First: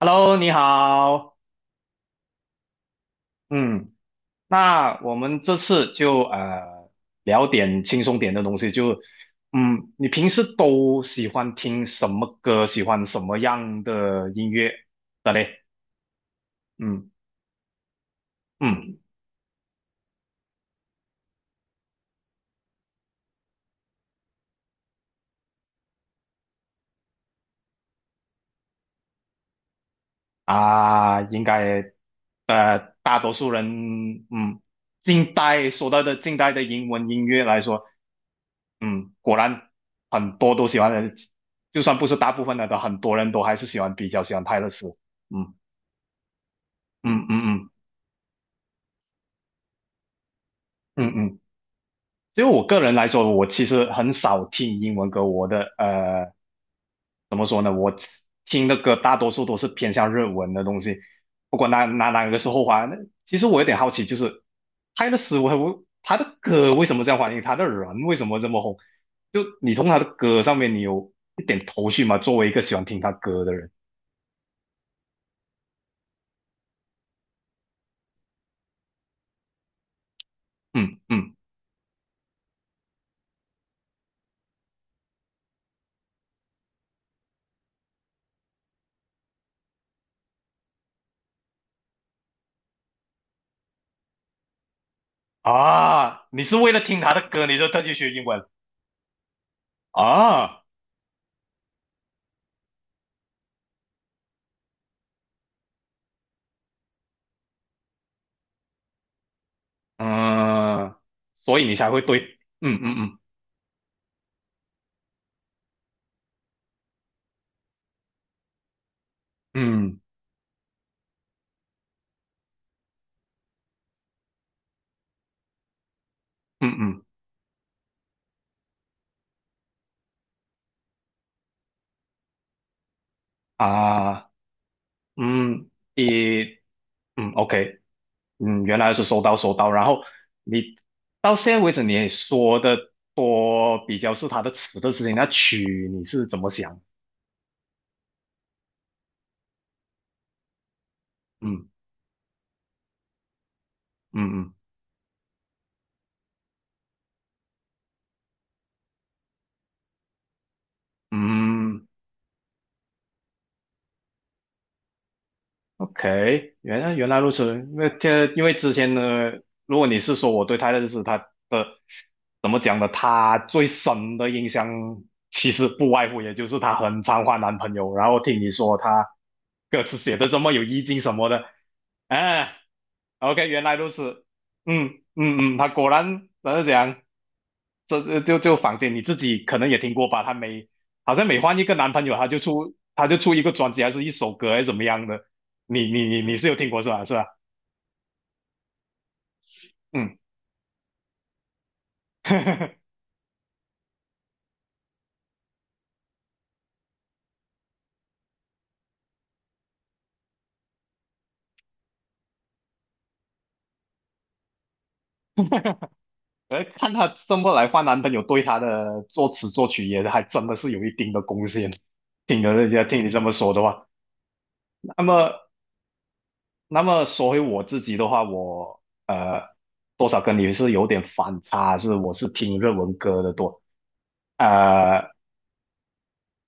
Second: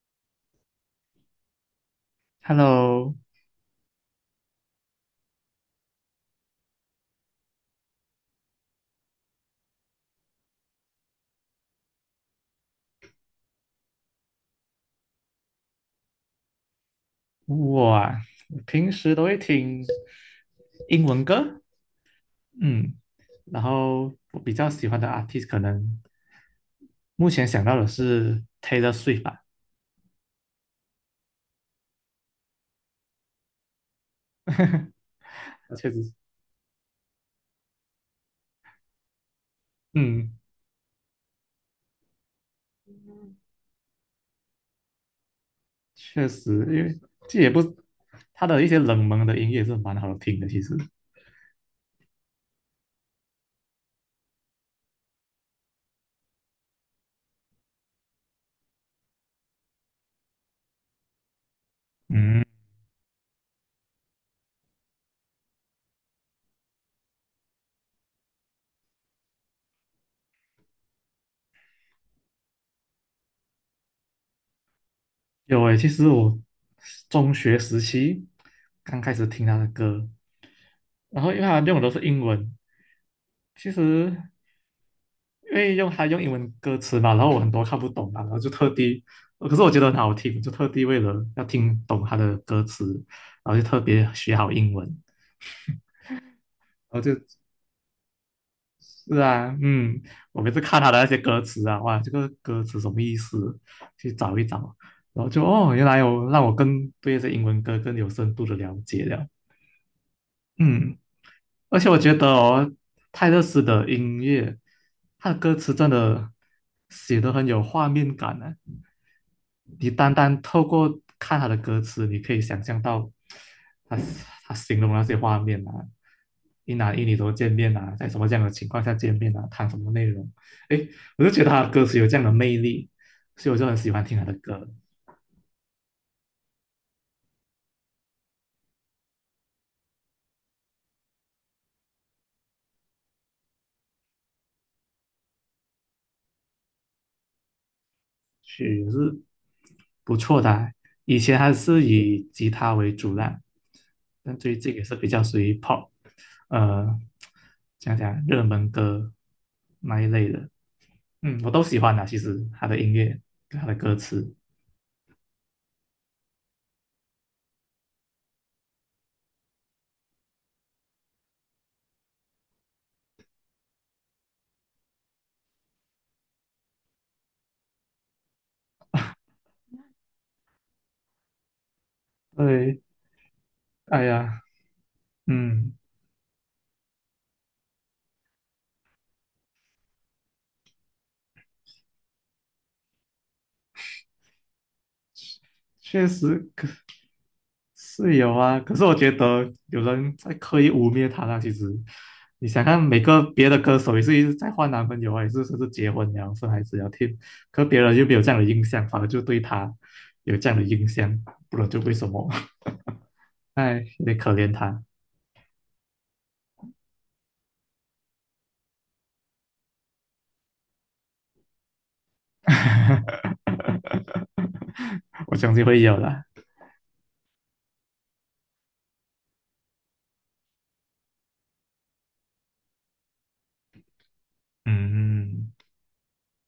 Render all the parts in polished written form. Hello，你好，Hello，嗯，那我们这次就聊点轻松点的东西，你平时都喜欢听什么歌，喜欢什么样的音乐的嘞？嗯我啊我平嗯。时都会听英文歌，嗯，然后我比较喜欢的 artist 可能目前想到的是 Taylor Swift 吧，啊，应该大多数人近代说确到实，的近代的英文音乐来说，嗯，果然很嗯，多都喜欢的，就算不是大部分的，很多人都还是比较喜欢泰勒斯，嗯。确实，因为嗯嗯这也不，嗯他的一些冷门的音乐是蛮好听的，其实，嗯嗯，就我个人来说，我其实很少听英文歌，怎么说呢？我听的歌大多数都是偏向日文的东西，不管哪个嗯，是后话。那其实我有点好奇，就是泰勒斯威他的歌为什么这样欢迎，他的人为什么这么红？就你从他的歌上面，你有一点头绪吗？作为一个喜欢听他歌的人，有诶，其实我中学时期刚开始听他的歌，嗯然后嗯。因为他用的都是英文，其实因为他用英文歌词嘛，然后我很多看不懂嘛，然后就特地，可是我觉得很好听，就特地为了要听懂他的歌词，然后就特别学好英文，啊，你是为了听然后就，他的歌，你就特地学英文是啊，嗯，我每次啊？看他的那些歌词啊，哇，这个歌词什么意思？去找一找，然后就哦，原来有让我更对这英文歌更有深度的了解了，嗯，嗯，所以你而且才我会觉得对，哦，嗯嗯泰勒斯的音乐，他的歌词真的写的很有画面感呢、嗯你嗯单单透过看他的歌词，你可以想象到他他形容那些画面啊，嗯一男嗯一女都见面啊，在什么这样的情况下见面啊，谈什么内容？诶，我就觉得他的歌词有这样的魅力，所以我就很喜欢听他啊，的歌嗯，一，嗯，OK，嗯，原来是收到收到，然后你到现在为止你也说的多比较是他的词的事情，那曲你是怎么想？曲，就是不错的啊以前还嗯是以吉他为主啦，但嗯嗯最近也是比较属于 pop，呃，讲讲热门歌那一类的，嗯，我都喜嗯。欢的，其实他的音乐跟他的歌词，OK，原来如此。因为之前呢，如果你是说我对他的认识，他的怎么讲呢？他最深的印象其实不外乎也就是他很常换男朋友，然后听你说他歌词写的这么有意境什么的，哎、对，o k 原来如哎此。呀，嗯嗯嗯，他嗯，果然怎么讲？这就房间你自己可能也听过吧？好像每换一个男朋友，她就出一个专辑，还是一首歌，还是怎么样的？你你确你你是实，有听过是吧？是吧？是有啊，可是我觉得有人嗯，在刻意污蔑他啦。其实，你想看 每个别的歌手也是一直在换男朋友啊，也是甚至结婚了生孩子了听，可别人又没有这样的印象，反而就对他有这样的印象，不然就为什么？哎，有点可怜他。看她这么来换男朋友，对她的作词作曲也还真的是有一定的贡献。听了人家听你这么说的话，那么我相信会有的，说回我自己的话，我多少跟你是有点反差，是我是听日文歌的多。呃，嗯，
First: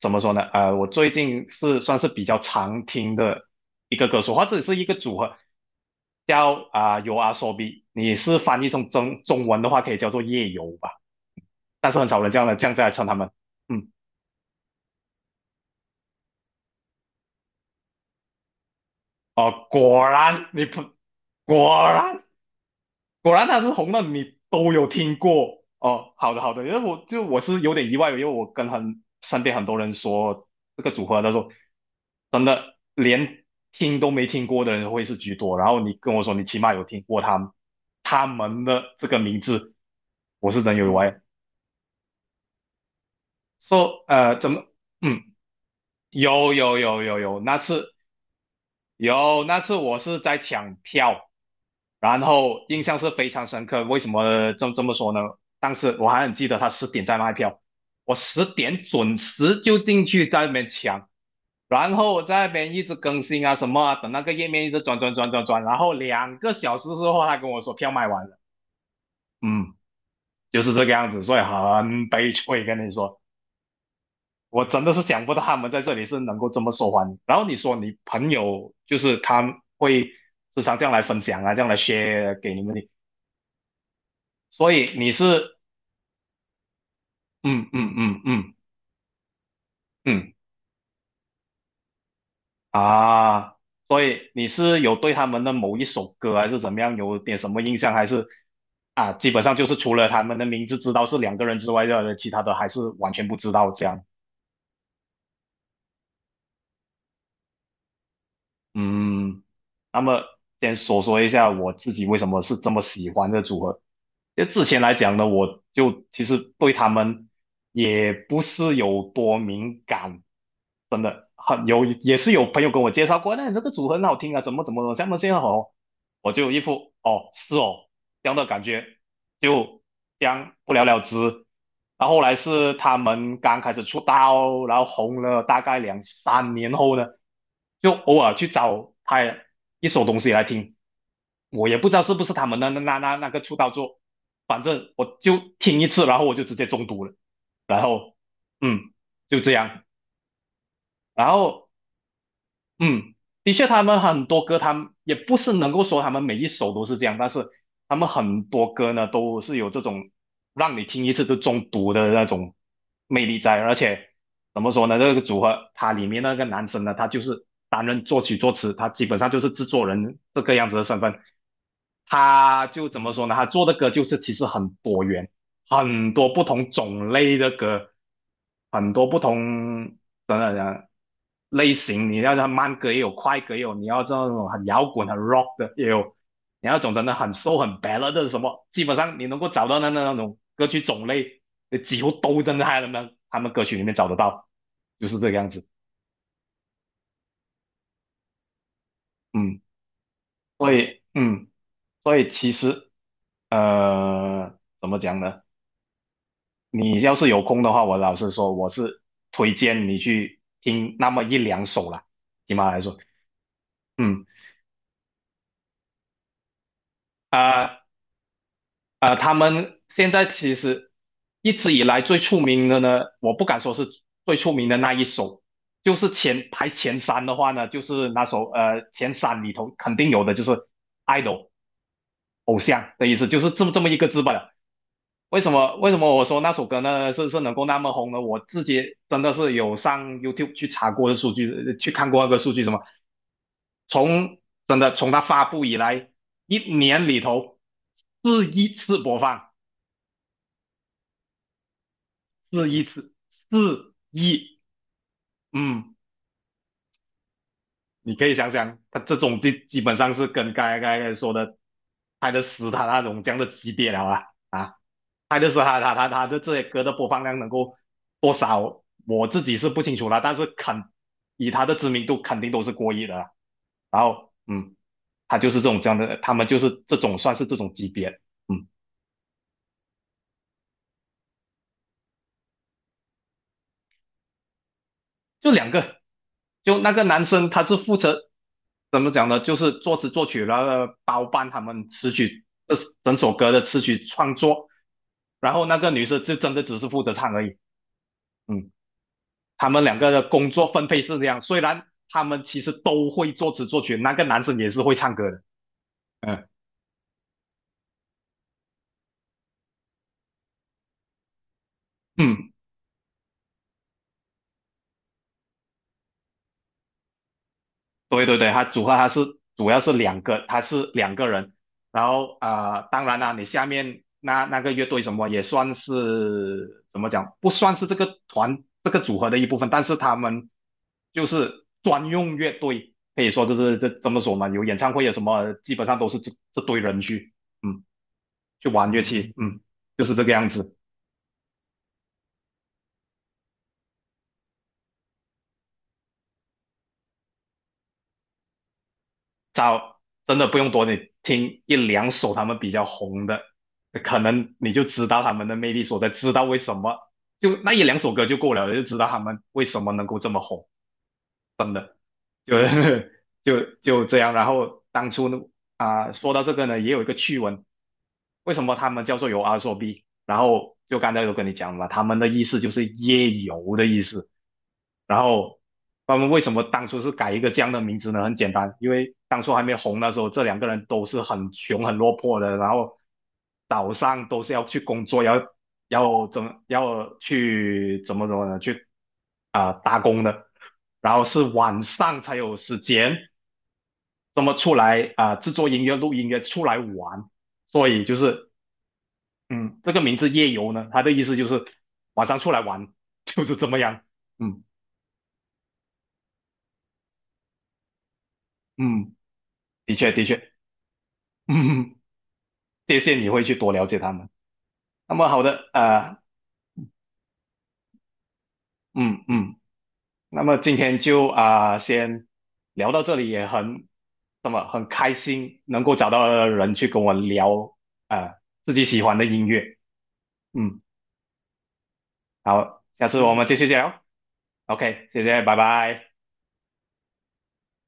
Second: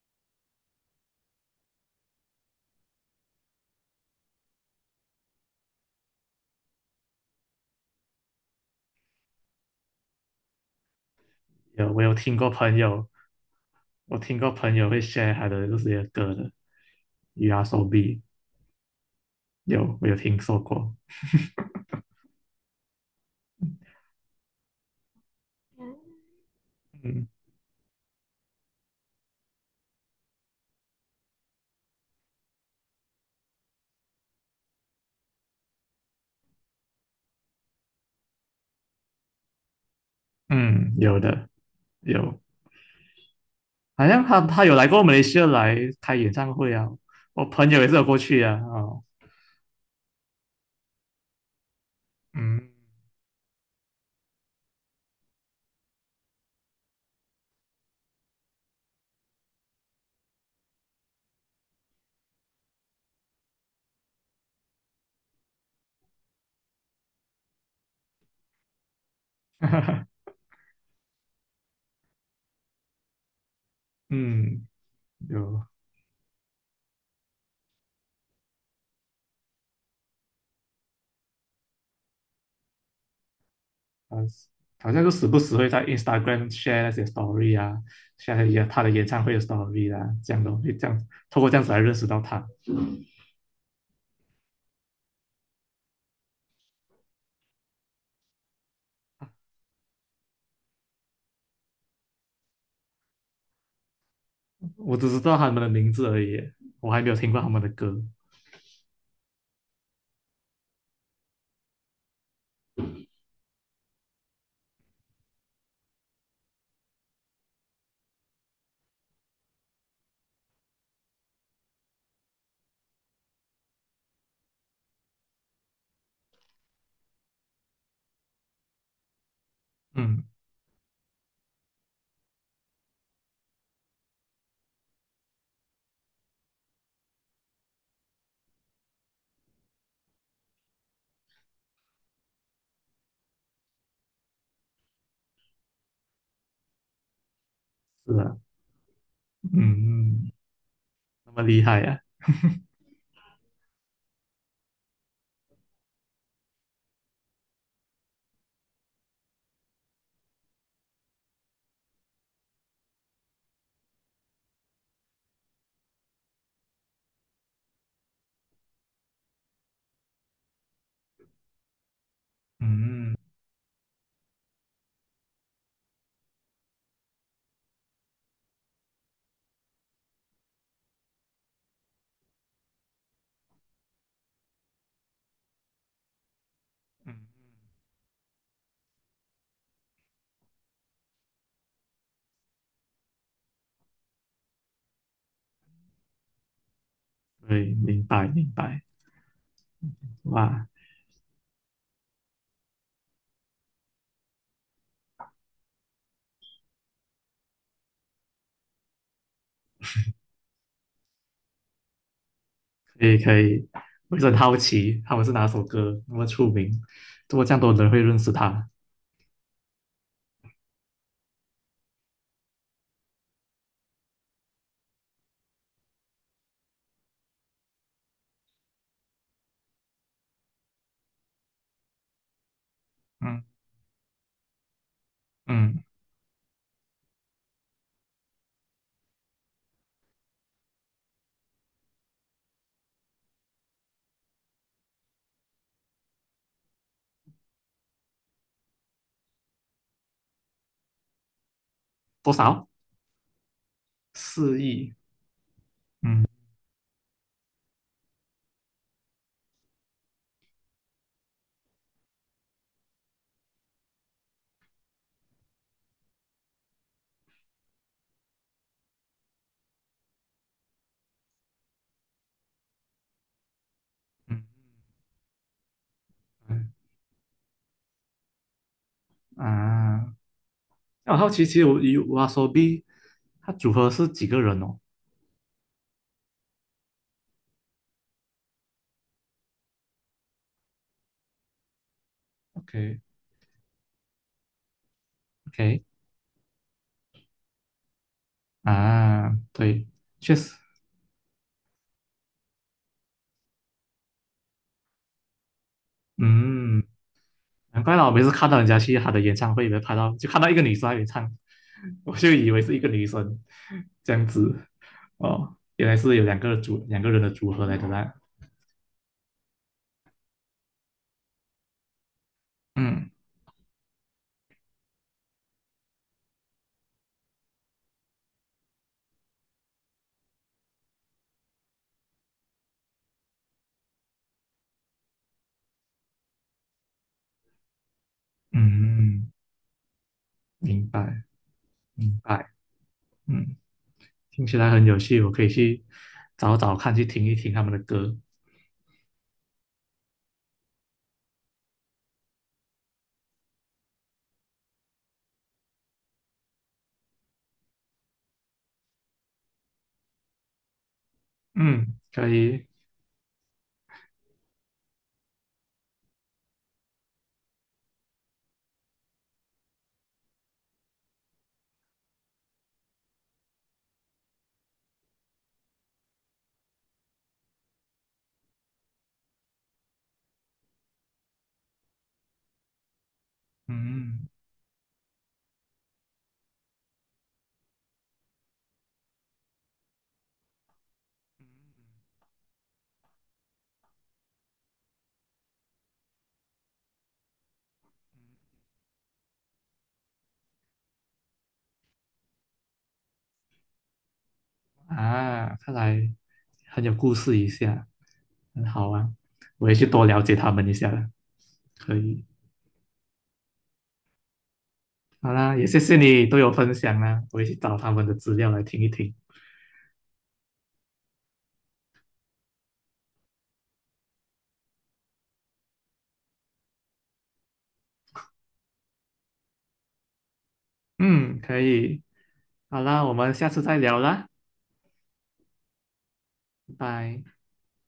怎么说呢？我最近是算是比较常听的一个歌手，或者是一个组合，叫游阿 b 比。你是翻译成中文的话，可以叫做夜游吧，但有是我很有少人听这样过的这样朋子来称友，他们。嗯，我听过朋友会 share 他的这些歌的 u So B，哦，有果我有听然说你不过，果然果然他是红的，你都有听过哦。好的好的，因为我就嗯。我是有点意外，因为我跟身边很多人说这个组合，他说真的连听都没听过的人会是居多。然后你跟我说你起码有听过他们的这个名字，我是真有意嗯，外。有的有，说、好像呃他怎他么有来过马嗯来西亚来开演有唱会有啊，有有有我那朋友也次是有过去啊，哦，有那次我是在抢票。然后嗯，印象是非常深刻。为什么这么说呢？当时我还很记得他十点在卖票，我十点准时就进去在那边抢，然后在那边一直更新啊什么啊，等那个页面一直转转转转转，然后2个小时之后他跟我说票卖完了，嗯，就是这个样子，所以很悲催，跟你说。我嗯，真的是想不到有他啊，们在这里是能够这么受欢迎。然后你说你朋友就是他会时常这样来分享啊，这样来 share 给你们的，所好以像你就时不是时会在 Instagram share 那些 story 嗯啊嗯嗯，share 嗯一下他的演唱会的 story 啊，嗯这样的会这样透过这样子来认识到他，啊，所以你是有对他们的某一首歌还是怎么样有点什么印象，还是啊，基本上就是除了他们的名字知道是两个人之外的，其他的还是完全不知道这样。我只知道他们的名字而已，我还没有听过他们的歌，嗯，那么先说说一下我自己为什么是这么喜欢这组合。就之前来讲呢，我就其实对他们也不是有多敏感，真的也是有朋友跟我介绍过，那你这个组合很好听啊，怎么怎么怎么，这么这样好，我就一副哦是哦这样的感觉，就嗯，这样不了了之。然后后来是他们刚开始出道，然后红了大概两三年后呢，就偶尔去找他一首东西来听。我也不知道是不是他们的那个出道作，反正我就听一次，然后我就直接中毒了。然是后，啊，嗯，就这样。嗯嗯，然那么厉后害啊，嗯，的确，他们很多歌，他们也不是能够说他们每一首都是这样，但是他们很多歌呢，都是有这种让你听一次就中毒的那种魅力在。而且怎么说呢，这个组合它里面那个男生呢，他就是担任作曲作词，他基本上就是制作人这个样子的身份。他就怎么嗯说呢？他做的歌就是其实很多元，很多不同种类的歌，很多不同等等等类型，你要它慢歌也有，快歌也有，你要这种很摇滚、很 rock 的也有，你要种真的嗯，很 s o 很 ballad 的什么，基本上你能够找到的那种歌曲种类，你几乎都真的在他们歌曲里面找得到，就是这个样子。对，明白明白，嗯，哇。所以嗯，所以其实怎么讲呢？你要是有空的话，我老实说，我是推荐你去听那么一两首啦，起码来说，可以可以，我一嗯直很好奇他们是哪首歌那么出名，怎么这样多啊。人会认识他？他们现在其实一直以来最出名的呢，我不敢说是最出名的那一首，就是前排前三的话呢，就是那首前三里头肯定有的就是 idol 偶像的意思，就嗯是这么一个字罢了为什么嗯，为什么我说那首歌呢是是能够那么红呢？我自己真的是有上 YouTube 去查过的数据，去看过那个数据什么，从真的从它发布以来一年里头是一次播放。多四少？一次四一，4亿？嗯，嗯你可以想想，他这种基本上是跟刚才说的泰的《死他那种这样的级别了啊啊，泰的《死他的这些歌的播放量能够多少，我自己是不清楚啦，但是肯以他的知名度肯定都是过亿的啦，然后嗯嗯，他就是这种这样的，他们就嗯是这种算是这种级别，嗯。啊，那我好奇，其实我有 YOASOBI，它组合是几个人哦就两个，就那个男生他是负责怎么讲呢？就是作词作曲，然后包办他们词曲这？OK 整首歌的词曲创作，然后那 OK 个女生就真的只是负责唱而已。嗯，啊，他们对，两个的确工实，作分配是这样，虽然他们其实都会作词作曲，那个男生也是会唱歌的。嗯嗯，难怪啦，我每次看到人家去他的演唱会里面拍到，就看到一个女生在那里唱，我就嗯，以为是一个女生这样子，哦，原来是有两个人的组合来的啦。对对对，他组合他是主要是两个，他是两个人。然后当嗯然啦，你下面那个乐队什么也算是怎么讲，不算是这个团这个组合的一部分，但是他们就是专用乐队，可以说就是这么说嘛，有演唱会有什么，基本上都是这堆人去嗯去玩乐嗯，器，嗯，就是这个样子。明白明白，嗯，听起来很有趣，我可以去找找看，去听一听他们的歌。找真的不用多，你听一两首他们比较红的，可能你就知道他们的魅力所在，知道为什么就那一两首歌就够了，就知道他们为什么能够这么红。嗯，可就 以，就这样。然后当初呢，说到这个呢，也有一个趣闻，为什么他们叫做有阿说 B？然后就刚才有跟你讲了，他们的意思就是夜游的意思。然后他们为什么当初是改一个这样的名字呢？很简单，因为当初还没红的时候，这两个人都是很穷、很落魄的，然后早上嗯都是要去工作，要怎么要去怎么呢？去打工的，然后是晚上才有时间这么出来制作音乐、录音乐出来玩，所以就是嗯，这个名字夜游呢，它的意思就是晚上出来玩，就是这么样。嗯啊，看来很有故事一下，很好啊，嗯，我也去的多确了的解确，他们一下了。嗯，可以，谢谢你会去多了解他们。那么好好啦，也的，谢谢你都有分享啦，我也去找他们的资料来听一听。嗯嗯，那么今天就先聊到这里，那么很开心能够找到人去跟我聊啊、呃自己喜欢的音乐，嗯。嗯，可以，好好，啦，下我次们我们下继次续再聊聊。啦，OK，谢谢，拜拜。拜拜。